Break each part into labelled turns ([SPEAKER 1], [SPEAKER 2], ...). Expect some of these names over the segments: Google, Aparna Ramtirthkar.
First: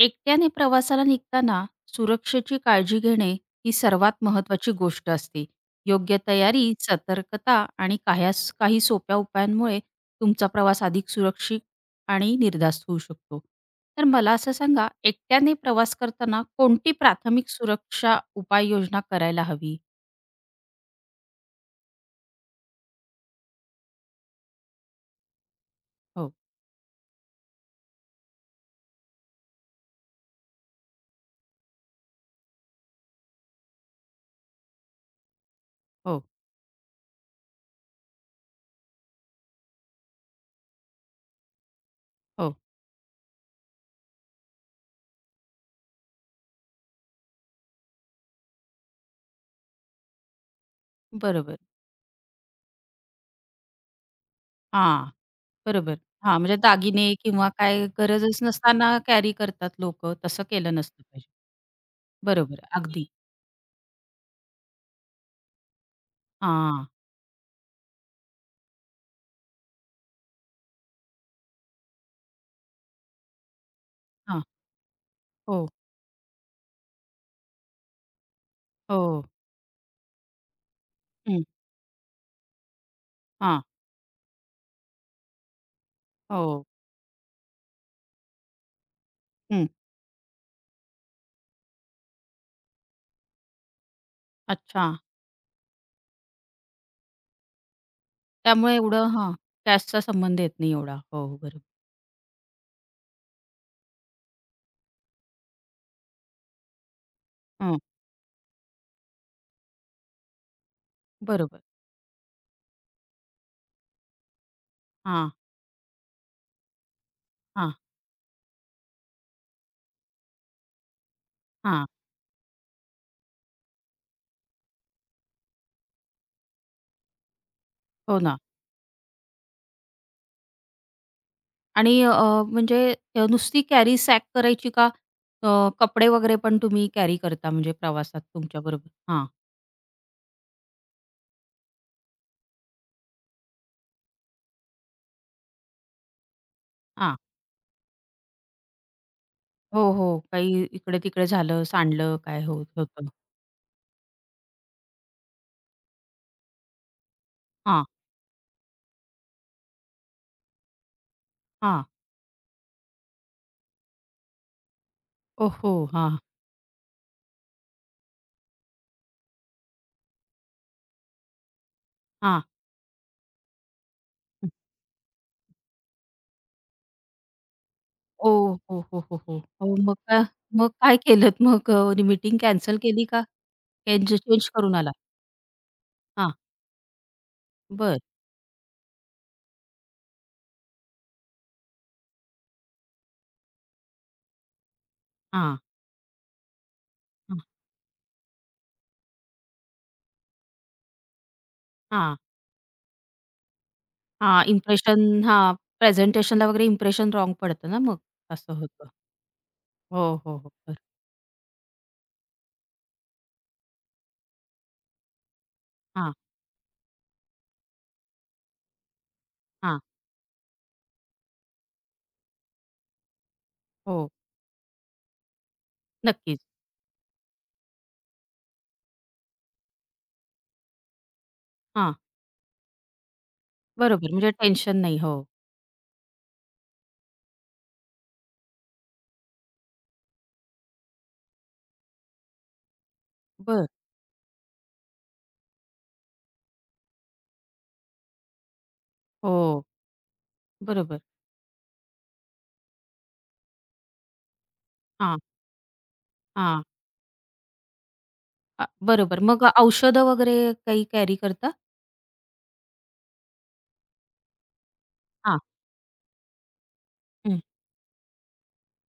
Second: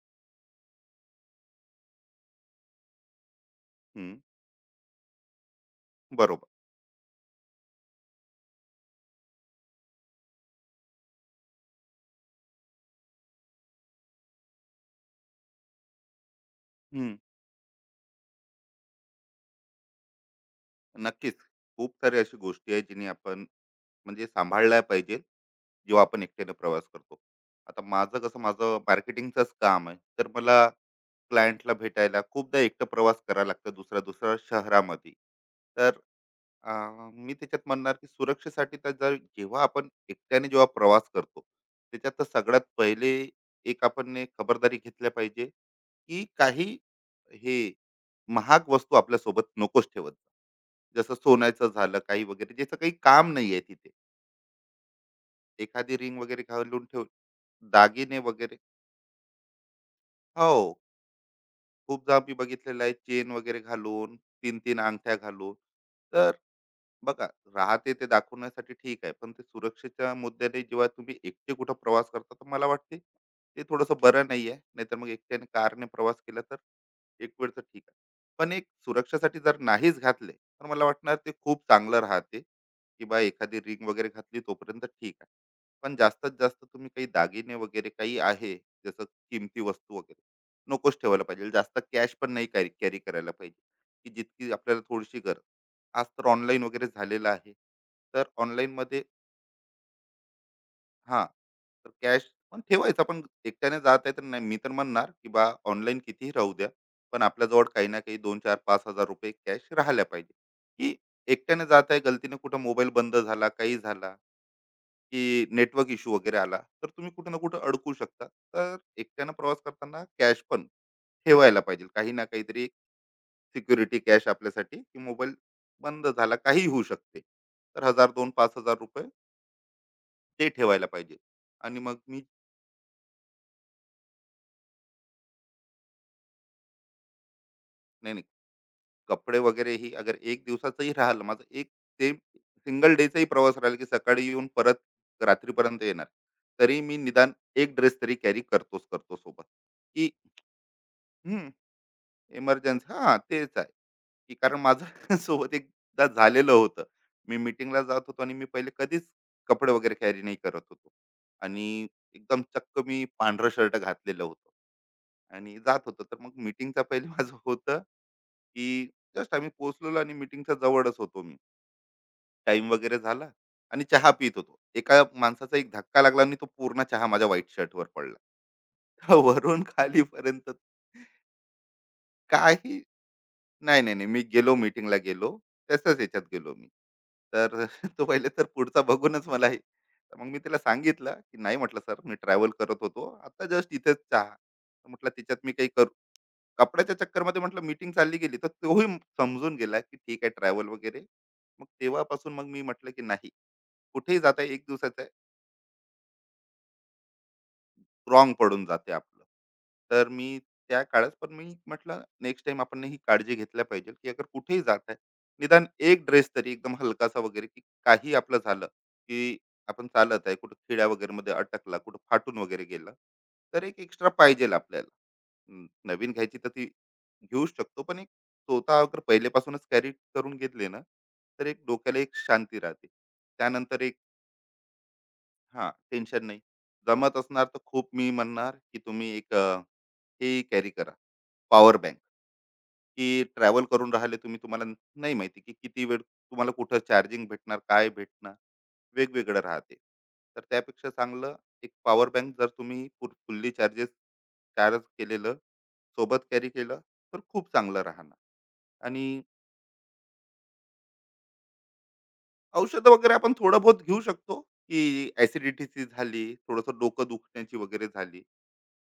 [SPEAKER 1] एकट्याने प्रवासाला निघताना सुरक्षेची काळजी घेणे ही
[SPEAKER 2] हं,
[SPEAKER 1] सर्वात महत्वाची गोष्ट असते. योग्य
[SPEAKER 2] बरोबर.
[SPEAKER 1] तयारी, सतर्कता आणि काह्यास काही सोप्या उपायांमुळे तुमचा प्रवास अधिक सुरक्षित आणि निर्धास्त होऊ शकतो. तर मला असं सांगा, एकट्याने प्रवास करताना कोणती
[SPEAKER 2] हं,
[SPEAKER 1] प्राथमिक सुरक्षा उपाययोजना करायला हवी?
[SPEAKER 2] नक्कीच. खूप साऱ्या अशा गोष्टी आहेत जिनी आपण म्हणजे सांभाळल्या पाहिजे जेव्हा आपण
[SPEAKER 1] हो,
[SPEAKER 2] एकट्याने प्रवास करतो. आता माझं कसं मार्केटिंगचंच काम आहे. तर मला क्लायंटला भेटायला खूपदा एकटं प्रवास करावा लागतो दुसऱ्या-दुसऱ्या शहरामध्ये. तर
[SPEAKER 1] हो,
[SPEAKER 2] मी त्याच्यात म्हणणार की सुरक्षेसाठी तर जेव्हा आपण एकट्याने प्रवास करतो त्याच्यात तर
[SPEAKER 1] हो.
[SPEAKER 2] सगळ्यात पहिले एक आपण ने खबरदारी घेतल्या पाहिजे की काही हे महाग वस्तू आपल्यासोबत नकोच ठेवत जा. जसं
[SPEAKER 1] बरोबर.
[SPEAKER 2] सोन्याचं झालं काही वगैरे ज्याचं काही काम नाही आहे तिथे
[SPEAKER 1] हां,
[SPEAKER 2] एखादी
[SPEAKER 1] बरोबर.
[SPEAKER 2] रिंग
[SPEAKER 1] हां,
[SPEAKER 2] वगैरे
[SPEAKER 1] म्हणजे
[SPEAKER 2] घालून ठेव.
[SPEAKER 1] दागिने किंवा काय
[SPEAKER 2] दागिने
[SPEAKER 1] गरजच
[SPEAKER 2] वगैरे,
[SPEAKER 1] नसताना कॅरी करतात लोकं, तसं
[SPEAKER 2] हो,
[SPEAKER 1] केलं नसलं पाहिजे.
[SPEAKER 2] खूपदा मी
[SPEAKER 1] बरोबर,
[SPEAKER 2] बघितलेलं आहे
[SPEAKER 1] अगदी.
[SPEAKER 2] चेन वगैरे घालून, तीन तीन अंगठ्या घालून. तर
[SPEAKER 1] हां,
[SPEAKER 2] बघा, राहते ते दाखवण्यासाठी ठीक आहे पण ते सुरक्षेच्या मुद्द्याने जेव्हा तुम्ही एकटे कुठं प्रवास करता तर मला वाटते ते थोडंसं बरं
[SPEAKER 1] हां.
[SPEAKER 2] नाही आहे. नाहीतर मग एकट्याने
[SPEAKER 1] हो,
[SPEAKER 2] कारने प्रवास केला तर एक वेळ तर ठीक आहे पण एक
[SPEAKER 1] हो.
[SPEAKER 2] सुरक्षासाठी जर नाहीच घातले तर मला वाटणार ते
[SPEAKER 1] हं.
[SPEAKER 2] खूप चांगलं राहते की बा एखादी
[SPEAKER 1] हां.
[SPEAKER 2] रिंग वगैरे घातली तोपर्यंत ठीक आहे. पण जास्तीत जास्त
[SPEAKER 1] हो.
[SPEAKER 2] तुम्ही काही दागिने वगैरे काही आहे जसं किमती
[SPEAKER 1] हं.
[SPEAKER 2] वस्तू वगैरे नकोच ठेवायला पाहिजे. जास्त कॅश पण नाही कॅरी कॅरी करायला पाहिजे, की जितकी आपल्याला
[SPEAKER 1] अच्छा.
[SPEAKER 2] थोडीशी गरज. आज तर ऑनलाईन वगैरे झालेलं आहे. तर
[SPEAKER 1] त्यामुळे
[SPEAKER 2] ऑनलाईनमध्ये,
[SPEAKER 1] एवढं हां, कॅशचा संबंध येत नाही एवढा.
[SPEAKER 2] हां,
[SPEAKER 1] हो, हो, बरोबर.
[SPEAKER 2] तर कॅश पण ठेवायचा. पण एकट्याने जात आहे तर नाही, मी तर म्हणणार, की बा ऑनलाईन कितीही राहू द्या, पण आपल्याजवळ
[SPEAKER 1] हं.
[SPEAKER 2] काही ना काही 2, 4, 5,000 कॅश राहिल्या पाहिजे, की
[SPEAKER 1] बरोबर.
[SPEAKER 2] एकट्याने जात आहे गलतीने कुठं मोबाईल बंद झाला, काही झाला, की
[SPEAKER 1] हां,
[SPEAKER 2] नेटवर्क इश्यू वगैरे आला, तर तुम्ही कुठं ना कुठं
[SPEAKER 1] हां,
[SPEAKER 2] अडकू शकता. तर एकट्यानं प्रवास करताना कॅश पण ठेवायला पाहिजे,
[SPEAKER 1] हां.
[SPEAKER 2] काही ना काहीतरी सिक्युरिटी कॅश आपल्यासाठी, की मोबाईल बंद झाला काही होऊ शकते तर हजार
[SPEAKER 1] हो
[SPEAKER 2] दोन
[SPEAKER 1] ना.
[SPEAKER 2] पाच हजार रुपये ते ठेवायला पाहिजे. आणि
[SPEAKER 1] आणि
[SPEAKER 2] मग मी,
[SPEAKER 1] म्हणजे नुसती कॅरी सॅक करायची का अ, कपडे वगैरे पण तुम्ही कॅरी करता म्हणजे
[SPEAKER 2] नाही
[SPEAKER 1] प्रवासात
[SPEAKER 2] नाही,
[SPEAKER 1] तुमच्याबरोबर? हां,
[SPEAKER 2] कपडे वगैरे ही अगर एक दिवसाचंही राहिलं माझं, एक ते सिंगल डेचाही प्रवास राहिला की सकाळी येऊन परत रात्रीपर्यंत येणार, तरी मी
[SPEAKER 1] हां.
[SPEAKER 2] निदान एक ड्रेस तरी कॅरी करतोच करतो सोबत.
[SPEAKER 1] हो,
[SPEAKER 2] की
[SPEAKER 1] हो. काही इकडे-तिकडे
[SPEAKER 2] हम्म
[SPEAKER 1] झालं, सांडलं काय होत
[SPEAKER 2] इमर्जन्सी,
[SPEAKER 1] होतं.
[SPEAKER 2] तेच आहे, की कारण माझं सोबत एकदा झालेलं होतं. मी मीटिंगला
[SPEAKER 1] हां,
[SPEAKER 2] जात होतो आणि मी पहिले कधीच कपडे वगैरे कॅरी नाही करत होतो. आणि
[SPEAKER 1] हां.
[SPEAKER 2] एकदम चक्क मी पांढरं शर्ट घातलेलं होतं.
[SPEAKER 1] ओह
[SPEAKER 2] आणि
[SPEAKER 1] हो!
[SPEAKER 2] जात होतो. तर
[SPEAKER 1] हां,
[SPEAKER 2] मग मीटिंगचा पहिले माझं होतं, की जस्ट आम्ही पोहोचलेलो आणि मीटिंगच्या जवळच होतो मी.
[SPEAKER 1] हां.
[SPEAKER 2] टाईम वगैरे झाला आणि चहा पीत होतो. एका माणसाचा एक धक्का लागला आणि तो पूर्ण चहा माझ्या व्हाईट शर्टवर पडला.
[SPEAKER 1] ओह! हो, हो, हो, हो.
[SPEAKER 2] वरून
[SPEAKER 1] अहो, मग काय
[SPEAKER 2] खालीपर्यंत.
[SPEAKER 1] मग काय केलत मग मीटिंग कॅन्सल
[SPEAKER 2] काही
[SPEAKER 1] केली का?
[SPEAKER 2] नाही, नाही, नाही.
[SPEAKER 1] चेंज
[SPEAKER 2] मी
[SPEAKER 1] चेंज
[SPEAKER 2] गेलो,
[SPEAKER 1] करून आला?
[SPEAKER 2] मीटिंगला गेलो. तसंच ह्याच्यात
[SPEAKER 1] हां,
[SPEAKER 2] गेलो मी. तर
[SPEAKER 1] बरं.
[SPEAKER 2] तो पहिले तर पुढचा बघूनच मला हे, तर मग मी त्याला सांगितलं, की "नाही," म्हटलं, "सर मी ट्रॅव्हल करत होतो. आता जस्ट इथेच चहा." तर म्हटलं, "त्याच्यात मी
[SPEAKER 1] हां,
[SPEAKER 2] काही करू" कपड्याच्या
[SPEAKER 1] हां,
[SPEAKER 2] चक्करमध्ये म्हटलं मीटिंग चालली गेली, तर तोही समजून गेला, की ठीक आहे ट्रॅव्हल वगैरे. मग
[SPEAKER 1] हां,
[SPEAKER 2] तेव्हापासून मग मी म्हटलं, की "नाही, कुठेही
[SPEAKER 1] हां.
[SPEAKER 2] जाता 1 दिवसाचं
[SPEAKER 1] इम्प्रेशन
[SPEAKER 2] आहे.
[SPEAKER 1] हां, प्रेझेंटेशनला वगैरे इम्प्रेशन रॉंग पडतं ना मग,
[SPEAKER 2] रॉंग
[SPEAKER 1] असं
[SPEAKER 2] पडून
[SPEAKER 1] होतं.
[SPEAKER 2] जाते आपलं."
[SPEAKER 1] हो,
[SPEAKER 2] तर
[SPEAKER 1] हो,
[SPEAKER 2] मी
[SPEAKER 1] हो. बरं.
[SPEAKER 2] त्या काळात पण मी म्हटलं नेक्स्ट टाइम आपण ही काळजी घेतल्या पाहिजे, की अगर कुठेही जात आहे, निदान एक
[SPEAKER 1] हां,
[SPEAKER 2] ड्रेस तरी एकदम हलकासा वगैरे, की काही आपलं झालं, की
[SPEAKER 1] हां.
[SPEAKER 2] आपण चालत आहे, कुठं खिड्या वगैरेमध्ये अटकला, कुठं फाटून वगैरे गेला, तर एक एक्स्ट्रा
[SPEAKER 1] हो,
[SPEAKER 2] पाहिजेल आपल्याला. अं, नवीन घ्यायची
[SPEAKER 1] नक्कीच.
[SPEAKER 2] तर ती घेऊच शकतो, पण एक स्वतः अगर पहिलेपासूनच कॅरी करून घेतले ना, तर एक
[SPEAKER 1] हां,
[SPEAKER 2] डोक्याला एक शांती राहते. त्यानंतर एक,
[SPEAKER 1] बरोबर. म्हणजे टेन्शन नाही. हो,
[SPEAKER 2] हां, टेन्शन नाही. जमत असणार तर खूप मी म्हणणार, की तुम्ही एक हे कॅरी करा, पॉवर बँक, की ट्रॅव्हल
[SPEAKER 1] बरं.
[SPEAKER 2] करून राहिले तुम्ही, तुम्हाला नाही माहिती, की किती वेळ तुम्हाला कुठं चार्जिंग भेटणार, काय भेटणार, वेगवेगळं
[SPEAKER 1] हो,
[SPEAKER 2] राहते. तर त्यापेक्षा
[SPEAKER 1] बरोबर.
[SPEAKER 2] चांगलं एक पॉवर बँक जर तुम्ही फुल्ली चार्ज
[SPEAKER 1] हां,
[SPEAKER 2] केलेलं, सोबत कॅरी
[SPEAKER 1] हां.
[SPEAKER 2] केलं, तर खूप चांगलं राहणार.
[SPEAKER 1] बरोबर.
[SPEAKER 2] आणि
[SPEAKER 1] मग औषधं वगैरे काही कॅरी करता?
[SPEAKER 2] औषधं वगैरे आपण थोडं बहुत घेऊ शकतो, की
[SPEAKER 1] हां.
[SPEAKER 2] ॲसिडिटीची झाली, थोडंसं डोकं
[SPEAKER 1] हं,
[SPEAKER 2] दुखण्याची वगैरे झाली.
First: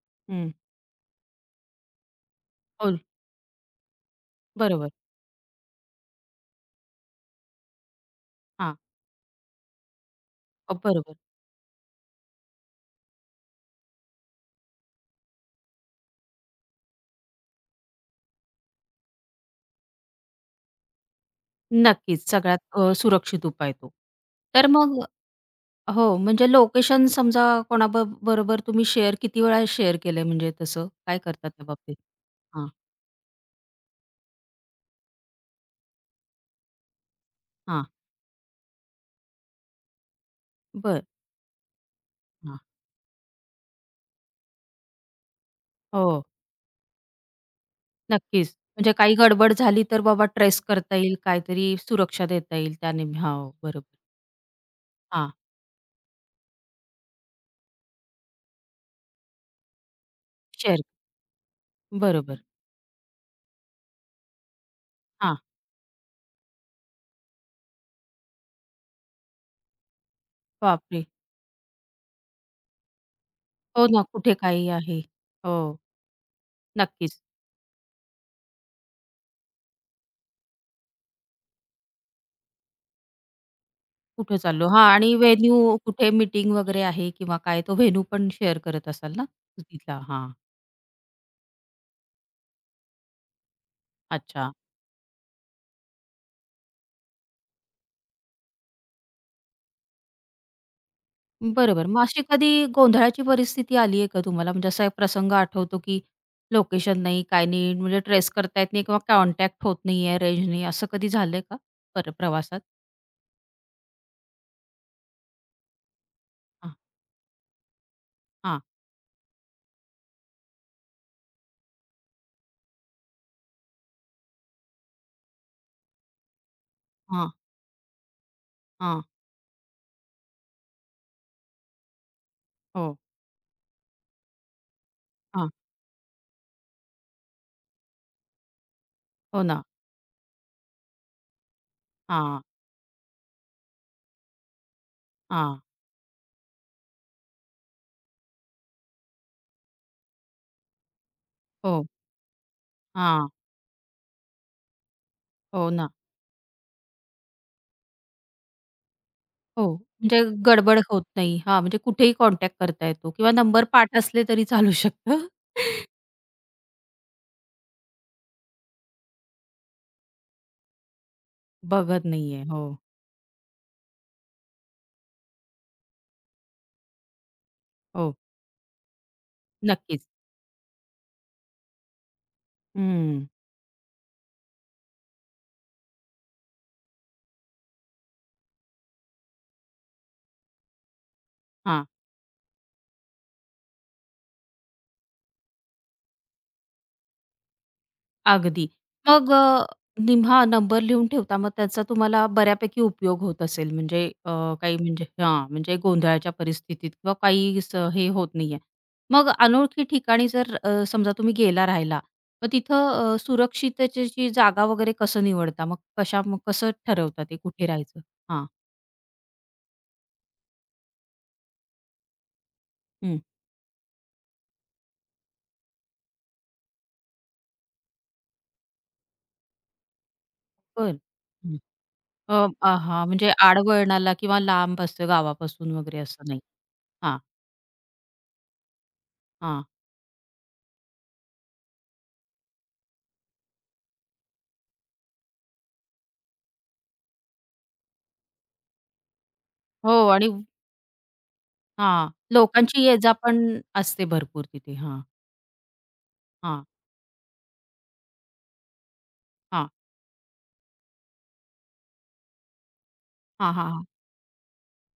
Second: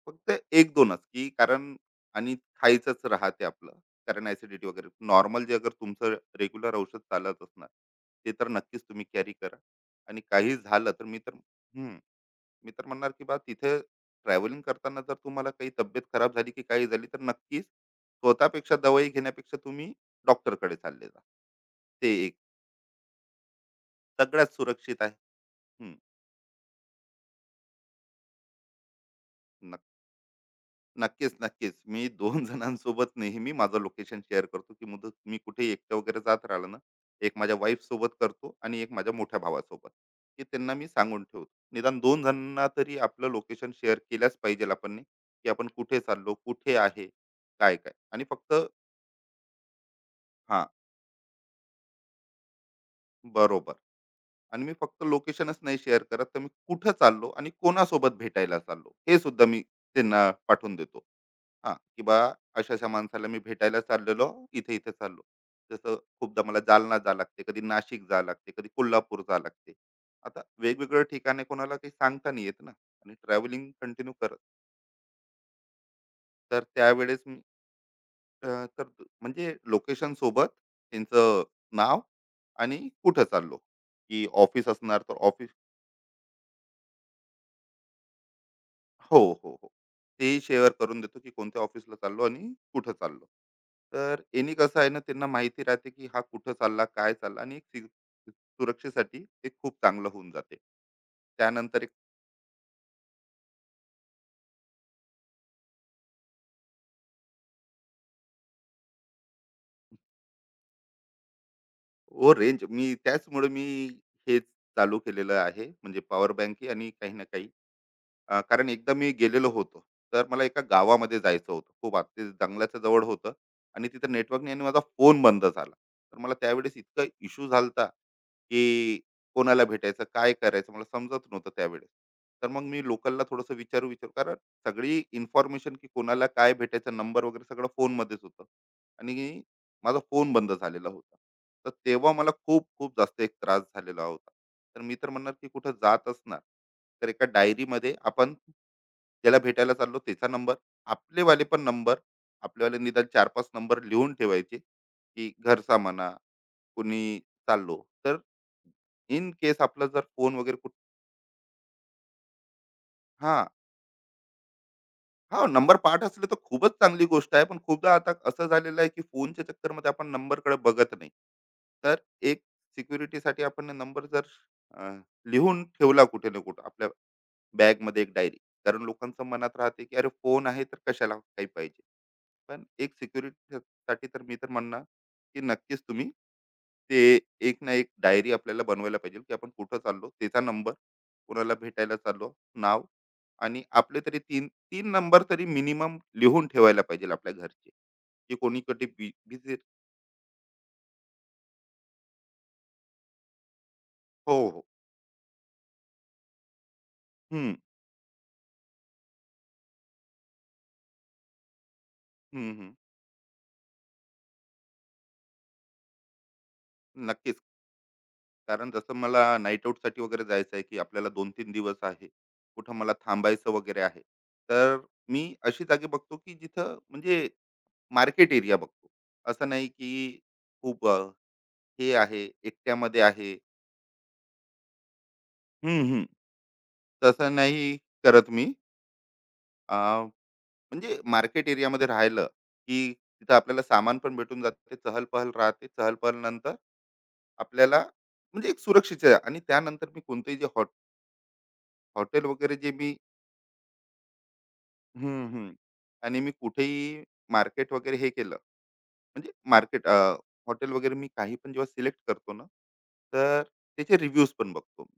[SPEAKER 2] फक्त
[SPEAKER 1] हं.
[SPEAKER 2] एक 2च, की कारण, आणि
[SPEAKER 1] हो,
[SPEAKER 2] खायचंच राहते आपलं. कारण ॲसिडिटी वगैरे
[SPEAKER 1] बरोबर.
[SPEAKER 2] नॉर्मल, जे अगर तुमचं रेग्युलर औषध चालत असणार, ते तर
[SPEAKER 1] हां,
[SPEAKER 2] नक्कीच तुम्ही कॅरी करा. आणि काही झालं तर
[SPEAKER 1] बरोबर.
[SPEAKER 2] मी तर, मी तर म्हणणार की बा तिथे ट्रॅव्हलिंग करताना जर तुम्हाला काही तब्येत खराब झाली की काही झाली तर नक्कीच स्वतःपेक्षा दवाई घेण्यापेक्षा तुम्ही डॉक्टरकडे चालले जा. ते
[SPEAKER 1] नक्कीच,
[SPEAKER 2] एक
[SPEAKER 1] सगळ्यात सुरक्षित उपाय तो.
[SPEAKER 2] सगळ्यात
[SPEAKER 1] तर मग
[SPEAKER 2] सुरक्षित आहे. हं.
[SPEAKER 1] हो, म्हणजे लोकेशन समजा कोणाब बरोबर तुम्ही शेअर किती वेळा शेअर केलंय म्हणजे तसं? काय
[SPEAKER 2] नक्कीच,
[SPEAKER 1] करता त्या
[SPEAKER 2] नक्कीच.
[SPEAKER 1] बाबतीत?
[SPEAKER 2] मी 2
[SPEAKER 1] हां,
[SPEAKER 2] जणांसोबत नेहमी माझं लोकेशन शेअर करतो, की मुदत मी कुठे एकटं वगैरे जात राहिलं ना, एक माझ्या
[SPEAKER 1] हां.
[SPEAKER 2] वाईफसोबत करतो आणि एक माझ्या मोठ्या भावासोबत, की त्यांना मी
[SPEAKER 1] बरं.
[SPEAKER 2] सांगून ठेवतो. निदान दोन
[SPEAKER 1] हां.
[SPEAKER 2] जणांना तरी आपलं लोकेशन शेअर केल्याच पाहिजे आपण नी, की आपण कुठे
[SPEAKER 1] हो,
[SPEAKER 2] चाललो, कुठे आहे, काय-काय आणि फक्त,
[SPEAKER 1] नक्कीच. म्हणजे काही गडबड झाली तर बाबा ट्रेस
[SPEAKER 2] हां,
[SPEAKER 1] करता येईल, काहीतरी सुरक्षा देता येईल त्याने हो,
[SPEAKER 2] बरोबर.
[SPEAKER 1] बरोबर.
[SPEAKER 2] आणि मी फक्त
[SPEAKER 1] हां,
[SPEAKER 2] लोकेशनच नाही शेअर करत, तर मी कुठं चाललो आणि कोणासोबत भेटायला चाललो, हे सुद्धा मी त्यांना पाठवून
[SPEAKER 1] शेअर
[SPEAKER 2] देतो. हा, की बा
[SPEAKER 1] बरोबर.
[SPEAKER 2] अशाशा माणसाला मी भेटायला चाललेलो, इथे इथे चाललो.
[SPEAKER 1] हां,
[SPEAKER 2] जसं खूपदा मला जालना जा लागते, कधी नाशिक जा लागते, कधी कोल्हापूर जा लागते. आता वेगवेगळं
[SPEAKER 1] बापरे!
[SPEAKER 2] ठिकाणे, कोणाला काही सांगता नाही येत ना, आणि ट्रॅव्हलिंग
[SPEAKER 1] हो ना,
[SPEAKER 2] कंटिन्यू
[SPEAKER 1] कुठे
[SPEAKER 2] करत,
[SPEAKER 1] काही आहे. हो,
[SPEAKER 2] तर त्यावेळेस
[SPEAKER 1] नक्कीच.
[SPEAKER 2] मी, तर म्हणजे लोकेशन सोबत त्यांचं नाव आणि कुठं चाललो, की
[SPEAKER 1] कुठे
[SPEAKER 2] ऑफिस
[SPEAKER 1] चाललो? हां
[SPEAKER 2] असणार
[SPEAKER 1] आणि
[SPEAKER 2] तर ऑफिस,
[SPEAKER 1] व्हेन्यू कुठे मीटिंग वगैरे आहे किंवा काय तो व्हेन्यू पण शेअर करत असाल
[SPEAKER 2] हो
[SPEAKER 1] ना
[SPEAKER 2] हो हो
[SPEAKER 1] तिथला? हां.
[SPEAKER 2] ते शेअर करून देतो की कोणत्या ऑफिसला चाललो आणि कुठं चाललो. तर
[SPEAKER 1] अच्छा.
[SPEAKER 2] यांनी कसं आहे ना, त्यांना माहिती राहते की हा कुठं चालला काय चालला. आणि एक सुरक्षेसाठी ते खूप चांगलं होऊन जाते. त्यानंतर
[SPEAKER 1] बरोबर.
[SPEAKER 2] एक,
[SPEAKER 1] मग अशी कधी गोंधळाची परिस्थिती आली आहे का तुम्हाला? म्हणजे असा एक प्रसंग आठवतो, की लोकेशन नाही, काय नाही, म्हणजे ट्रेस करता येत नाही किंवा कॉन्टॅक्ट होत नाही आहे, रेंज नाही, असं कधी झालंय का
[SPEAKER 2] ओ
[SPEAKER 1] प्रवासात?
[SPEAKER 2] रेंज, मी त्याचमुळे मी हे चालू केलेलं आहे, म्हणजे पॉवर बँक
[SPEAKER 1] हां,
[SPEAKER 2] आणि काही ना काही.
[SPEAKER 1] हां,
[SPEAKER 2] कारण एकदा मी गेलेलो होतो. तर मला एका गावामध्ये जायचं होतं. खूप आत ते जंगलाच्या जवळ होतं आणि तिथं नेटवर्क नाही आणि माझा फोन बंद झाला. तर मला त्यावेळेस इतका
[SPEAKER 1] हां,
[SPEAKER 2] इश्यू झाला होता, की
[SPEAKER 1] हां.
[SPEAKER 2] कोणाला भेटायचं, काय करायचं मला समजत नव्हतं त्यावेळेस. तर मग मी
[SPEAKER 1] हो.
[SPEAKER 2] लोकलला थोडंसं विचारू-विचारू, कारण सगळी
[SPEAKER 1] हां.
[SPEAKER 2] इन्फॉर्मेशन की कोणाला काय भेटायचं नंबर वगैरे सगळं फोनमध्येच होतं आणि
[SPEAKER 1] हो ना.
[SPEAKER 2] माझा फोन बंद झालेला होता. तर तेव्हा मला
[SPEAKER 1] हां,
[SPEAKER 2] खूप-खूप जास्त एक त्रास झालेला होता. तर मी तर म्हणणार की
[SPEAKER 1] हां.
[SPEAKER 2] कुठं जात असणार, तर एका डायरीमध्ये आपण ज्याला भेटायला चाललो त्याचा नंबर, आपलेवाले पण
[SPEAKER 1] हो.
[SPEAKER 2] नंबर, आपलेवाले निदान चार
[SPEAKER 1] हां.
[SPEAKER 2] पाच नंबर लिहून ठेवायचे, की
[SPEAKER 1] हो
[SPEAKER 2] घरचा
[SPEAKER 1] ना.
[SPEAKER 2] म्हणा, कुणी, चाललो तर इन केस
[SPEAKER 1] हो,
[SPEAKER 2] आपला जर
[SPEAKER 1] म्हणजे
[SPEAKER 2] फोन वगैरे कुठ.
[SPEAKER 1] गडबड होत नाही. हां, म्हणजे कुठेही कॉन्टॅक्ट करता येतो किंवा
[SPEAKER 2] हा,
[SPEAKER 1] नंबर पाठ असले तरी चालू शकतं.
[SPEAKER 2] हा नंबर पाठ असले तर खूपच चांगली गोष्ट आहे, पण खूपदा आता असं झालेलं आहे की फोनच्या चक्करमध्ये आपण नंबरकडे बघत नाही. तर
[SPEAKER 1] बघत
[SPEAKER 2] एक
[SPEAKER 1] नाहीये. हो,
[SPEAKER 2] सिक्युरिटीसाठी आपण नंबर जर अ, लिहून ठेवला कुठे ना कुठं, आपल्या बॅग मध्ये एक
[SPEAKER 1] हो.
[SPEAKER 2] डायरी. कारण लोकांचं मनात राहते की
[SPEAKER 1] नक्कीच.
[SPEAKER 2] अरे फोन आहे तर कशाला काही पाहिजे, पण एक
[SPEAKER 1] हं.
[SPEAKER 2] सिक्युरिटी साठी तर मी तर म्हणणार की नक्कीच तुम्ही ते एक ना एक डायरी आपल्याला बनवायला पाहिजे, की आपण कुठं चाललो त्याचा नंबर, कोणाला
[SPEAKER 1] हां.
[SPEAKER 2] भेटायला चाललो, नाव, आणि आपले तरी 3-3 नंबर तरी मिनिमम लिहून ठेवायला पाहिजे आपल्या घरचे, की कोणी
[SPEAKER 1] अगदी.
[SPEAKER 2] कधी
[SPEAKER 1] मग
[SPEAKER 2] बिझी.
[SPEAKER 1] निम्हा नंबर लिहून ठेवता, मग त्याचा तुम्हाला बऱ्यापैकी उपयोग होत असेल म्हणजे
[SPEAKER 2] हो हो
[SPEAKER 1] काही म्हणजे हां, म्हणजे गोंधळाच्या परिस्थितीत किंवा
[SPEAKER 2] हम्म
[SPEAKER 1] काही स हे होत नाहीये. मग अनोळखी ठिकाणी जर समजा तुम्ही गेला राहायला, मग
[SPEAKER 2] हम्म हम्म
[SPEAKER 1] तिथं सुरक्षिततेची जी जागा वगैरे कसं निवडता? मग कसं ठरवता ते
[SPEAKER 2] नक्कीच.
[SPEAKER 1] कुठे राहायचं? हां.
[SPEAKER 2] कारण जसं मला नाईट आउटसाठी वगैरे जायचं आहे की आपल्याला 2-3 दिवस आहे, कुठं मला
[SPEAKER 1] हं.
[SPEAKER 2] थांबायचं वगैरे आहे. तर मी अशी जागी बघतो की जिथं, म्हणजे मार्केट एरिया बघतो. असं नाही की खूप
[SPEAKER 1] बरं. हं.
[SPEAKER 2] हे आहे,
[SPEAKER 1] अ,
[SPEAKER 2] एकट्यामध्ये
[SPEAKER 1] हां, म्हणजे
[SPEAKER 2] आहे.
[SPEAKER 1] आडवळणाला किंवा लांब असतं गावापासून
[SPEAKER 2] हं,
[SPEAKER 1] वगैरे
[SPEAKER 2] हं.
[SPEAKER 1] असं नाही. हां,
[SPEAKER 2] तसं नाही करत मी.
[SPEAKER 1] हां.
[SPEAKER 2] अ, म्हणजे मार्केट एरियामध्ये राहिलं की तिथं आपल्याला सामान पण भेटून जाते. चहल-पहल राहते. चहल-पहल नंतर आपल्याला म्हणजे एक सुरक्षित आहे. आणि त्यानंतर
[SPEAKER 1] हो
[SPEAKER 2] मी
[SPEAKER 1] आणि
[SPEAKER 2] कोणतेही जे
[SPEAKER 1] हां,
[SPEAKER 2] हॉटेल वगैरे जे
[SPEAKER 1] लोकांची
[SPEAKER 2] मी,
[SPEAKER 1] ये-जा पण असते भरपूर तिथे. हां,
[SPEAKER 2] हं, हं. आणि मी
[SPEAKER 1] हां,
[SPEAKER 2] कुठेही मार्केट वगैरे हे केलं, म्हणजे
[SPEAKER 1] हां,
[SPEAKER 2] मार्केट हॉटेल वगैरे मी काही पण जेव्हा सिलेक्ट करतो ना, तर
[SPEAKER 1] हां, हां, हां.
[SPEAKER 2] त्याचे रिव्ह्यूज पण बघतो, मी,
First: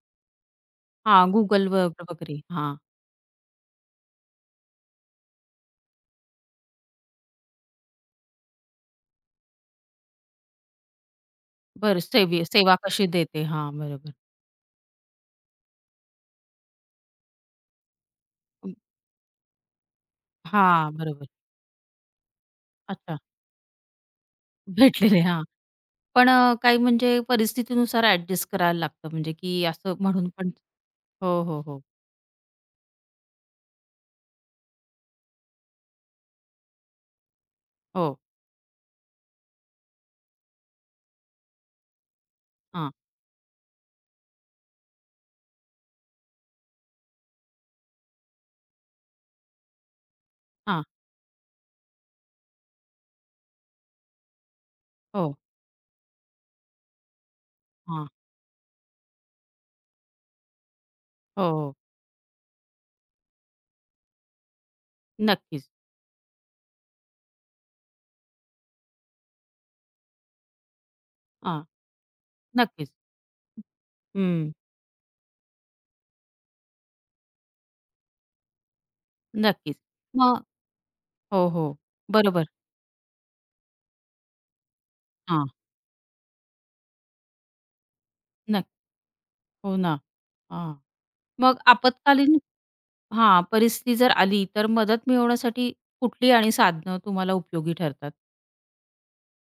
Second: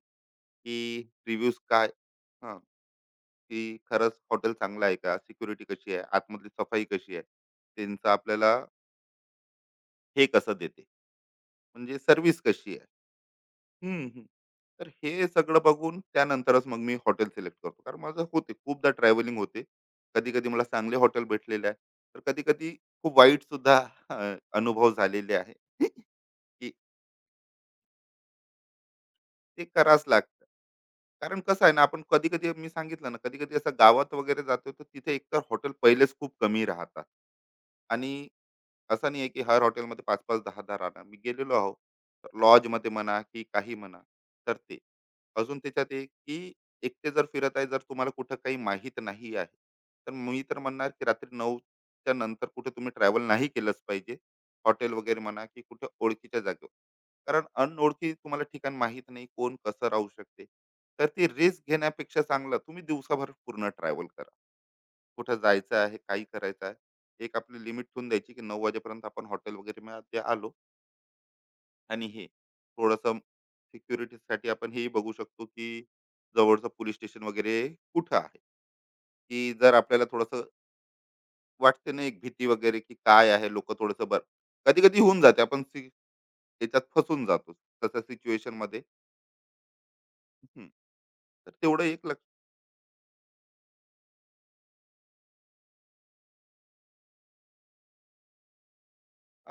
[SPEAKER 2] की
[SPEAKER 1] हां,
[SPEAKER 2] रिव्ह्यूज काय,
[SPEAKER 1] Googleवर वगैरे.
[SPEAKER 2] हां,
[SPEAKER 1] हां,
[SPEAKER 2] की खरंच हॉटेल चांगलं आहे का? सिक्युरिटी कशी आहे? आतमधली सफाई कशी आहे? त्यांचं आपल्याला हे कसं देते? म्हणजे
[SPEAKER 1] बरं
[SPEAKER 2] सर्व्हिस
[SPEAKER 1] सेवा
[SPEAKER 2] कशी आहे.
[SPEAKER 1] कशी देते. हां,
[SPEAKER 2] हं,
[SPEAKER 1] बरोबर.
[SPEAKER 2] हं. तर हे सगळं बघून त्यानंतरच मग मी हॉटेल सिलेक्ट करतो. कारण माझं होते
[SPEAKER 1] अं,
[SPEAKER 2] खूपदा ट्रॅव्हलिंग होते. कधी-कधी मला
[SPEAKER 1] हां,
[SPEAKER 2] चांगले हॉटेल
[SPEAKER 1] बरोबर.
[SPEAKER 2] भेटलेले आहे. तर कधी-कधी
[SPEAKER 1] अच्छा,
[SPEAKER 2] खूप वाईट सुद्धा अ, अनुभव
[SPEAKER 1] भेटलेले.
[SPEAKER 2] झालेले
[SPEAKER 1] हां,
[SPEAKER 2] आहे.
[SPEAKER 1] पण
[SPEAKER 2] की
[SPEAKER 1] काही म्हणजे परिस्थितीनुसार ॲडजस्ट करायला लागतं म्हणजे
[SPEAKER 2] ते
[SPEAKER 1] की असं
[SPEAKER 2] करावंच
[SPEAKER 1] म्हणून
[SPEAKER 2] लागतं.
[SPEAKER 1] पण
[SPEAKER 2] कारण
[SPEAKER 1] हो, हो,
[SPEAKER 2] कसं आहे
[SPEAKER 1] हो,
[SPEAKER 2] ना, आपण कधी-कधी, मी सांगितलं ना, कधी-कधी असं गावात वगैरे जातो, तर तिथे एकतर हॉटेल पहिलेच खूप कमी राहतात,
[SPEAKER 1] हो.
[SPEAKER 2] आणि असं नाही आहे की हर हॉटेलमध्ये 5-5, 10-10 राहणार. मी गेलेलो आहो लॉजमध्ये
[SPEAKER 1] हां,
[SPEAKER 2] म्हणा की काही म्हणा. तर ते, अजून त्याच्यात एक की, एकटे जर फिरत आहे, जर तुम्हाला कुठं काही माहीत नाही आहे, तर मी तर
[SPEAKER 1] हां,
[SPEAKER 2] म्हणणार की रात्री 9च्या नंतर कुठे तुम्ही ट्रॅव्हल नाही केलंच पाहिजे. हॉटेल वगैरे
[SPEAKER 1] हो,
[SPEAKER 2] म्हणा की कुठे ओळखीच्या जागेवर, कारण
[SPEAKER 1] हां,
[SPEAKER 2] अनओळखी तुम्हाला ठिकाण माहीत नाही, कोण कसं राहू शकते, तर ती
[SPEAKER 1] हो,
[SPEAKER 2] रिस्क
[SPEAKER 1] हो.
[SPEAKER 2] घेण्यापेक्षा चांगलं तुम्ही दिवसाभर पूर्ण ट्रॅव्हल करा, कुठं
[SPEAKER 1] नक्कीच.
[SPEAKER 2] जायचं आहे काही करायचं आहे. एक आपली लिमिट ठेवून द्यायची की 9 वाजेपर्यंत आपण हॉटेल वगैरे मध्ये आलो.
[SPEAKER 1] हां,
[SPEAKER 2] आणि हे
[SPEAKER 1] नक्कीच.
[SPEAKER 2] थोडंसं सिक्युरिटीसाठी
[SPEAKER 1] हं,
[SPEAKER 2] आपण हेही बघू शकतो की जवळचं पोलीस स्टेशन वगैरे कुठं आहे, की जर
[SPEAKER 1] नक्कीच.
[SPEAKER 2] आपल्याला
[SPEAKER 1] मग
[SPEAKER 2] थोडंसं
[SPEAKER 1] हो, हो.
[SPEAKER 2] वाटते ना एक
[SPEAKER 1] बरोबर.
[SPEAKER 2] भीती वगैरे, की काय आहे लोक थोडंसं बरं. कधी कधी होऊन जाते
[SPEAKER 1] हां,
[SPEAKER 2] आपण याच्यात फसून जातो तसं सिच्युएशन
[SPEAKER 1] नक्की.
[SPEAKER 2] मध्ये.
[SPEAKER 1] हो ना.
[SPEAKER 2] हम्म.
[SPEAKER 1] हां,
[SPEAKER 2] तर
[SPEAKER 1] मग
[SPEAKER 2] तेवढं एक लक्षात.
[SPEAKER 1] आपत्कालीन हां, परिस्थिती जर आली, तर मदत मिळवण्यासाठी कुठली आणि साधनं तुम्हाला उपयोगी ठरतात?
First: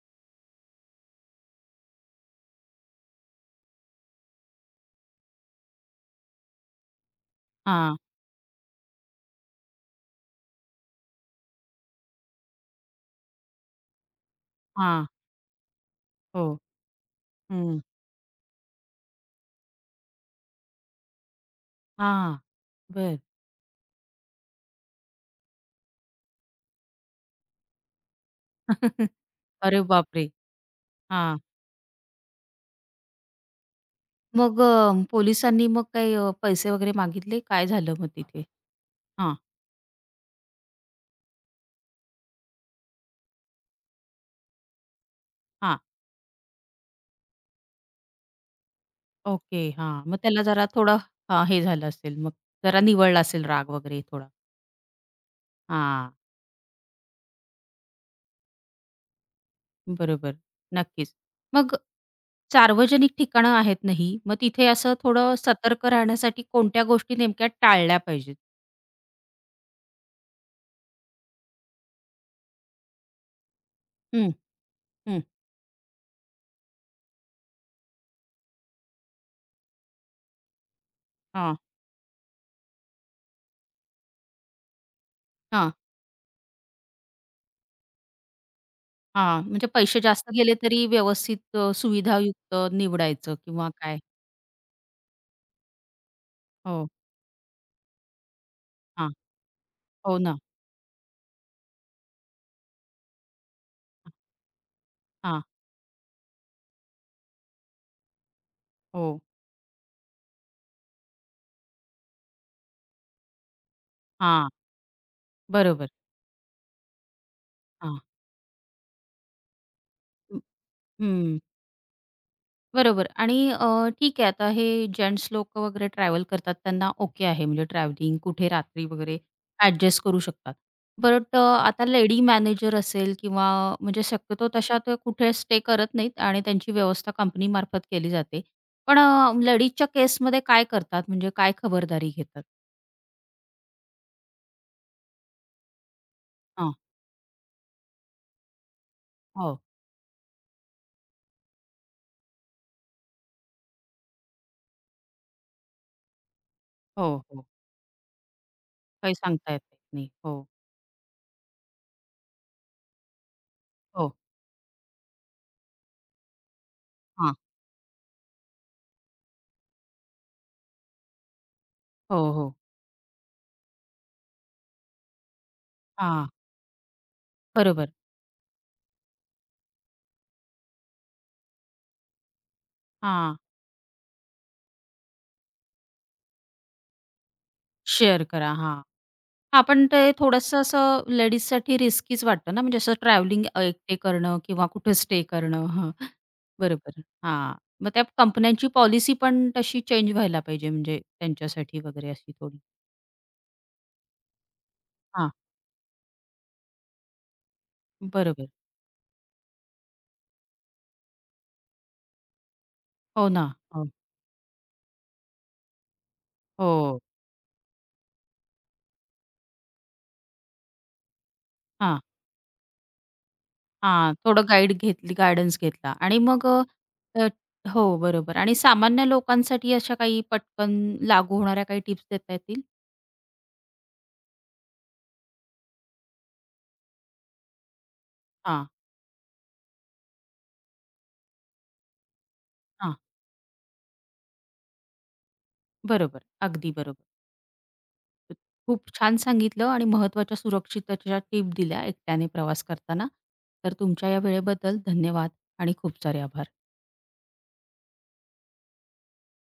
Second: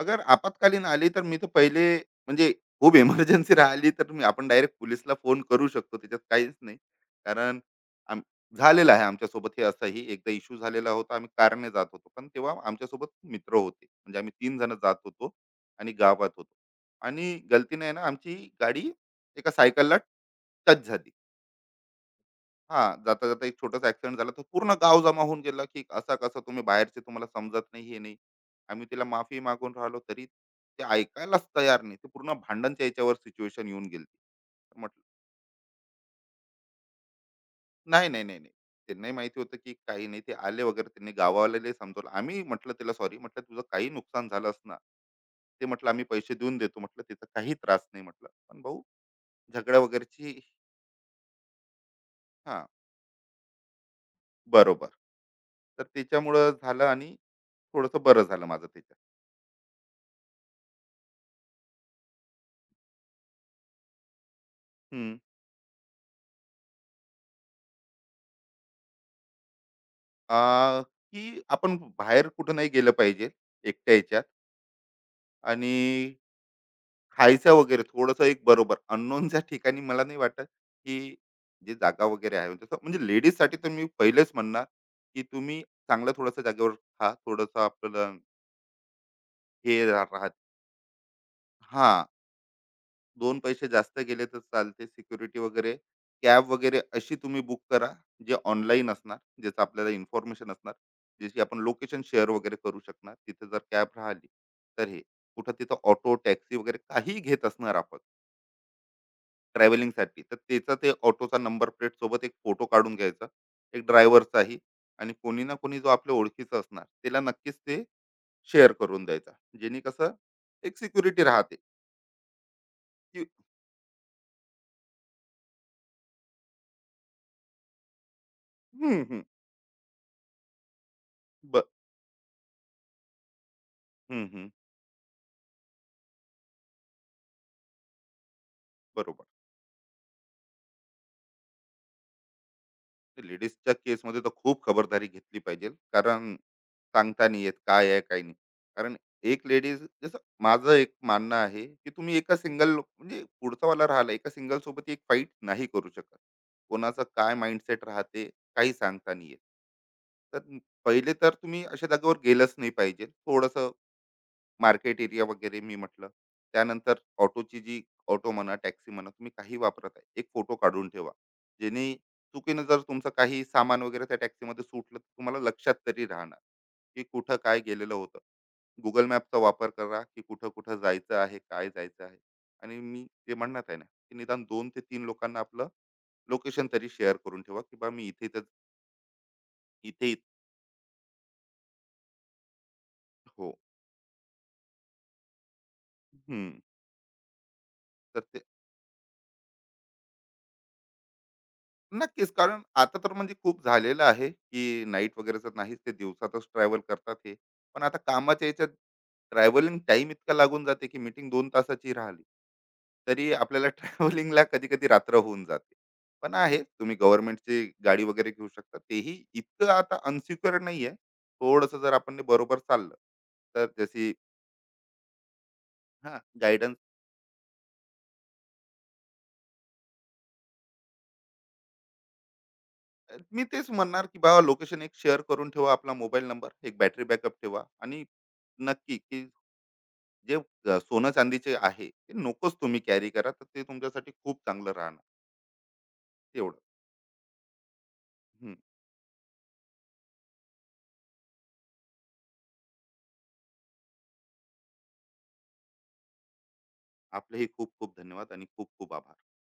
[SPEAKER 2] अगर आपत्कालीन आली तर मी तर पहिले म्हणजे, खूप इमर्जन्सी राहिली तर मी, आपण डायरेक्ट पोलिसला फोन करू शकतो, त्याच्यात काहीच नाही. कारण
[SPEAKER 1] हां,
[SPEAKER 2] आम- झालेलं आहे आमच्यासोबत. हे असंही एकदा इश्यू झालेला होता, आम्ही कारने जात होतो, पण तेव्हा आमच्यासोबत मित्र होते, म्हणजे आम्ही 3 जण जात
[SPEAKER 1] हां.
[SPEAKER 2] होतो आणि गावात
[SPEAKER 1] हो.
[SPEAKER 2] होतो. आणि
[SPEAKER 1] हं.
[SPEAKER 2] गलतीने आहे ना आमची गाडी एका सायकलला टच झाली.
[SPEAKER 1] हां.
[SPEAKER 2] हा,
[SPEAKER 1] बरं.
[SPEAKER 2] जाता जाता एक छोटासा ऍक्सिडेंट झाला. तर पूर्ण गाव जमा होऊन गेला, की असा कसा तुम्ही बाहेरचे, तुम्हाला समजत नाही हे नाही. आम्ही तिला माफी मागून
[SPEAKER 1] अरे
[SPEAKER 2] राहिलो तरी
[SPEAKER 1] बापरे!
[SPEAKER 2] ते
[SPEAKER 1] हां.
[SPEAKER 2] ऐकायलाच तयार नाही. ते पूर्ण भांडणच्या याच्यावर सिच्युएशन येऊन गेली.
[SPEAKER 1] मग
[SPEAKER 2] म्हटलं
[SPEAKER 1] पोलिसांनी मग काही पैसे वगैरे मागितले? काय झालं मग
[SPEAKER 2] नाही नाही नाही
[SPEAKER 1] तिथे?
[SPEAKER 2] नाही, त्यांनाही
[SPEAKER 1] हां,
[SPEAKER 2] माहिती होतं की काही नाही. ते आले वगैरे, त्यांनी गावावाल्यालाही समजवलं. आम्ही म्हटलं तिला सॉरी, म्हटलं तुझं काही नुकसान झालं असणार, ते
[SPEAKER 1] हां.
[SPEAKER 2] म्हटलं आम्ही पैसे देऊन देतो, म्हटलं तिचा काही त्रास नाही, म्हटलं पण भाऊ
[SPEAKER 1] ओके.
[SPEAKER 2] झगड्या
[SPEAKER 1] हां. मग
[SPEAKER 2] वगैरेची.
[SPEAKER 1] त्याला जरा थोडं हे झालं असेल मग.
[SPEAKER 2] हा,
[SPEAKER 1] जरा निवळला असेल राग वगैरे थोडा.
[SPEAKER 2] बरोबर. तर
[SPEAKER 1] हां.
[SPEAKER 2] त्याच्यामुळं झालं आणि थोडंसं बरं झालं माझं त्याच्यात.
[SPEAKER 1] बरोबर. नक्कीच. मग सार्वजनिक ठिकाणं आहेत ना ही, मग तिथे असं
[SPEAKER 2] हं.
[SPEAKER 1] थोडं सतर्क राहण्यासाठी कोणत्या गोष्टी नेमक्या टाळल्या पाहिजेत?
[SPEAKER 2] आ, की आपण बाहेर कुठं नाही गेलं पाहिजे एकट्या ह्याच्यात.
[SPEAKER 1] हं, हं.
[SPEAKER 2] आणि खायचं वगैरे थोडंसं, एक बरोबर अननोनच्या ठिकाणी मला नाही वाटत की
[SPEAKER 1] हां,
[SPEAKER 2] जे जागा वगैरे आहे तसं. म्हणजे लेडीजसाठी तर मी पहिलेच म्हणणार की तुम्ही
[SPEAKER 1] हां,
[SPEAKER 2] चांगलं थोडंसं जागेवर खा, थोडंसं आपलं
[SPEAKER 1] हां. म्हणजे
[SPEAKER 2] हे
[SPEAKER 1] पैसे जास्त
[SPEAKER 2] राहत.
[SPEAKER 1] गेले तरी व्यवस्थित
[SPEAKER 2] हा,
[SPEAKER 1] सुविधायुक्त निवडायचं
[SPEAKER 2] दोन पैसे
[SPEAKER 1] किंवा
[SPEAKER 2] जास्त
[SPEAKER 1] काय?
[SPEAKER 2] गेले तर चालते. सिक्युरिटी वगैरे, कॅब वगैरे
[SPEAKER 1] हो.
[SPEAKER 2] अशी तुम्ही बुक करा जे ऑनलाईन
[SPEAKER 1] हां.
[SPEAKER 2] असणार, ज्याचं आपल्याला
[SPEAKER 1] हो ना.
[SPEAKER 2] इन्फॉर्मेशन असणार, ज्याची आपण लोकेशन शेअर वगैरे करू शकणार, तिथे जर कॅब राहिली तर हे.
[SPEAKER 1] हां.
[SPEAKER 2] कुठं तिथं ऑटो टॅक्सी वगैरे काही घेत असणार आपण
[SPEAKER 1] हो.
[SPEAKER 2] ट्रॅव्हलिंगसाठी, तर त्याचा ते ऑटोचा नंबर प्लेट सोबत एक फोटो काढून घ्यायचा, एक
[SPEAKER 1] हां.
[SPEAKER 2] ड्रायव्हरचाही, आणि कोणी ना कोणी
[SPEAKER 1] बरोबर.
[SPEAKER 2] जो आपल्या ओळखीचा असणार त्याला नक्कीच ते
[SPEAKER 1] हां.
[SPEAKER 2] शेअर करून द्यायचा, जेणे कसं एक सिक्युरिटी
[SPEAKER 1] हं.
[SPEAKER 2] राहते
[SPEAKER 1] बरोबर
[SPEAKER 2] की.
[SPEAKER 1] आणि ठीक आहे आता हे जेंट्स लोकं वगैरे ट्रॅव्हल करतात त्यांना ओके आहे म्हणजे ट्रॅव्हलिंग कुठे रात्री
[SPEAKER 2] हम्म
[SPEAKER 1] वगैरे
[SPEAKER 2] हम्म
[SPEAKER 1] ॲडजस्ट करू शकतात. बट
[SPEAKER 2] ब-
[SPEAKER 1] आता लेडी मॅनेजर असेल किंवा म्हणजे
[SPEAKER 2] हम्म
[SPEAKER 1] शक्यतो
[SPEAKER 2] हम्म
[SPEAKER 1] तशा ते कुठे स्टे करत नाहीत आणि त्यांची व्यवस्था कंपनीमार्फत केली जाते. पण
[SPEAKER 2] बरोबर.
[SPEAKER 1] लेडीजच्या केसमध्ये काय करतात म्हणजे काय खबरदारी घेतात?
[SPEAKER 2] लेडीजच्या केसमध्ये तर खूप खबरदारी घेतली पाहिजे, कारण
[SPEAKER 1] हां.
[SPEAKER 2] सांगता नाही येत काय आहे काय नाही. कारण एक
[SPEAKER 1] हो,
[SPEAKER 2] लेडीज, जसं माझं एक मानणं आहे की तुम्ही एका सिंगल, म्हणजे पुढचा वाला राहिला, एका सिंगल सोबत एक फाईट नाही करू शकत. कोणाचं
[SPEAKER 1] हो,
[SPEAKER 2] काय
[SPEAKER 1] हो.
[SPEAKER 2] माइंडसेट राहते, काही सांगता
[SPEAKER 1] काही
[SPEAKER 2] नाही येत.
[SPEAKER 1] सांगता येत नाही. हो.
[SPEAKER 2] तर पहिले तर तुम्ही अशा जागेवर गेलंच नाही पाहिजे थोडस,
[SPEAKER 1] हो.
[SPEAKER 2] मार्केट एरिया वगैरे मी म्हटलं. त्यानंतर
[SPEAKER 1] हां.
[SPEAKER 2] ऑटोची जी, ऑटो म्हणा, टॅक्सी म्हणा, तुम्ही काही वापरत आहे, एक फोटो काढून ठेवा. जेणे
[SPEAKER 1] हो, हो.
[SPEAKER 2] चुकीनं जर तुमचं काही सामान वगैरे त्या टॅक्सीमध्ये सुटलं, तर तुम्हाला लक्षात तरी
[SPEAKER 1] हां.
[SPEAKER 2] राहणार, की कुठं काय
[SPEAKER 1] बरोबर.
[SPEAKER 2] गेलेलं होतं. Google मॅपचा वापर करा, की कुठं-कुठं जायचं आहे, काय जायचं आहे. आणि मी जे
[SPEAKER 1] हां.
[SPEAKER 2] म्हणत आहे ना, की निदान 2 ते 3 लोकांना आपलं लोकेशन तरी शेअर करून ठेवा, की बा मी
[SPEAKER 1] शेअर
[SPEAKER 2] इथे-इथे
[SPEAKER 1] करा. हां. हां, पण ते
[SPEAKER 2] इथे इत-
[SPEAKER 1] थोडंसं असं लेडीजसाठी रिस्कीच वाटतं ना, म्हणजे असं ट्रॅव्हलिंग
[SPEAKER 2] हो.
[SPEAKER 1] एकटे करणं किंवा कुठे स्टे करणं. हां,
[SPEAKER 2] हं.
[SPEAKER 1] बरोबर. हां, मग त्या
[SPEAKER 2] तर
[SPEAKER 1] कंपन्यांची पॉलिसी पण तशी चेंज व्हायला पाहिजे म्हणजे त्यांच्यासाठी वगैरे
[SPEAKER 2] नक्कीच.
[SPEAKER 1] अशी थोडी.
[SPEAKER 2] कारण आता तर म्हणजे खूप झालेलं आहे, की नाईट
[SPEAKER 1] हां,
[SPEAKER 2] वगैरेचं नाहीच, ते दिवसातच ट्रॅव्हल करतात हे. पण आता कामाच्या
[SPEAKER 1] बरोबर.
[SPEAKER 2] याच्यात ट्रॅव्हलिंग टाइम इतका लागून जाते, की मीटिंग 2 तासाची राहिली,
[SPEAKER 1] हो
[SPEAKER 2] तरी
[SPEAKER 1] ना.
[SPEAKER 2] आपल्याला
[SPEAKER 1] हो,
[SPEAKER 2] ट्रॅव्हलिंगला कधी-कधी रात्र होऊन जाते. पण आहे, तुम्ही
[SPEAKER 1] हो.
[SPEAKER 2] गव्हर्नमेंटची गाडी वगैरे घेऊ शकता. तेही इतकं आता अनसिक्युअर नाही आहे. थोडंसं जर
[SPEAKER 1] हां,
[SPEAKER 2] आपण बरोबर चाललं, तर जशी,
[SPEAKER 1] हां, थोडं गाईडन्स घेतला आणि
[SPEAKER 2] हां,
[SPEAKER 1] मग
[SPEAKER 2] गाईडन्स.
[SPEAKER 1] हो, बरोबर आणि सामान्य लोकांसाठी अशा काही पटकन लागू होणाऱ्या काही टिप्स देता येतील?
[SPEAKER 2] मी तेच म्हणणार, की बाबा लोकेशन एक शेअर करून ठेवा, आपला मोबाईल नंबर, एक बॅटरी बॅकअप ठेवा, आणि
[SPEAKER 1] हां,
[SPEAKER 2] नक्की की जे सोनं-चांदीचे आहे, ते नकोच तुम्ही
[SPEAKER 1] हां,
[SPEAKER 2] कॅरी करा. तर ते तुमच्यासाठी खूप चांगलं राहणार,
[SPEAKER 1] बरोबर.
[SPEAKER 2] तेवढं.
[SPEAKER 1] अगदी बरोबर.
[SPEAKER 2] हं.
[SPEAKER 1] खूप छान सांगितलं आणि महत्त्वाच्या सुरक्षिततेच्या टिप दिल्या एकट्याने प्रवास करताना. तर तुमच्या या वेळेबद्दल धन्यवाद आणि खूप सारे आभार.
[SPEAKER 2] आपलेही खूप खूप धन्यवाद आणि खूप खूप आभार.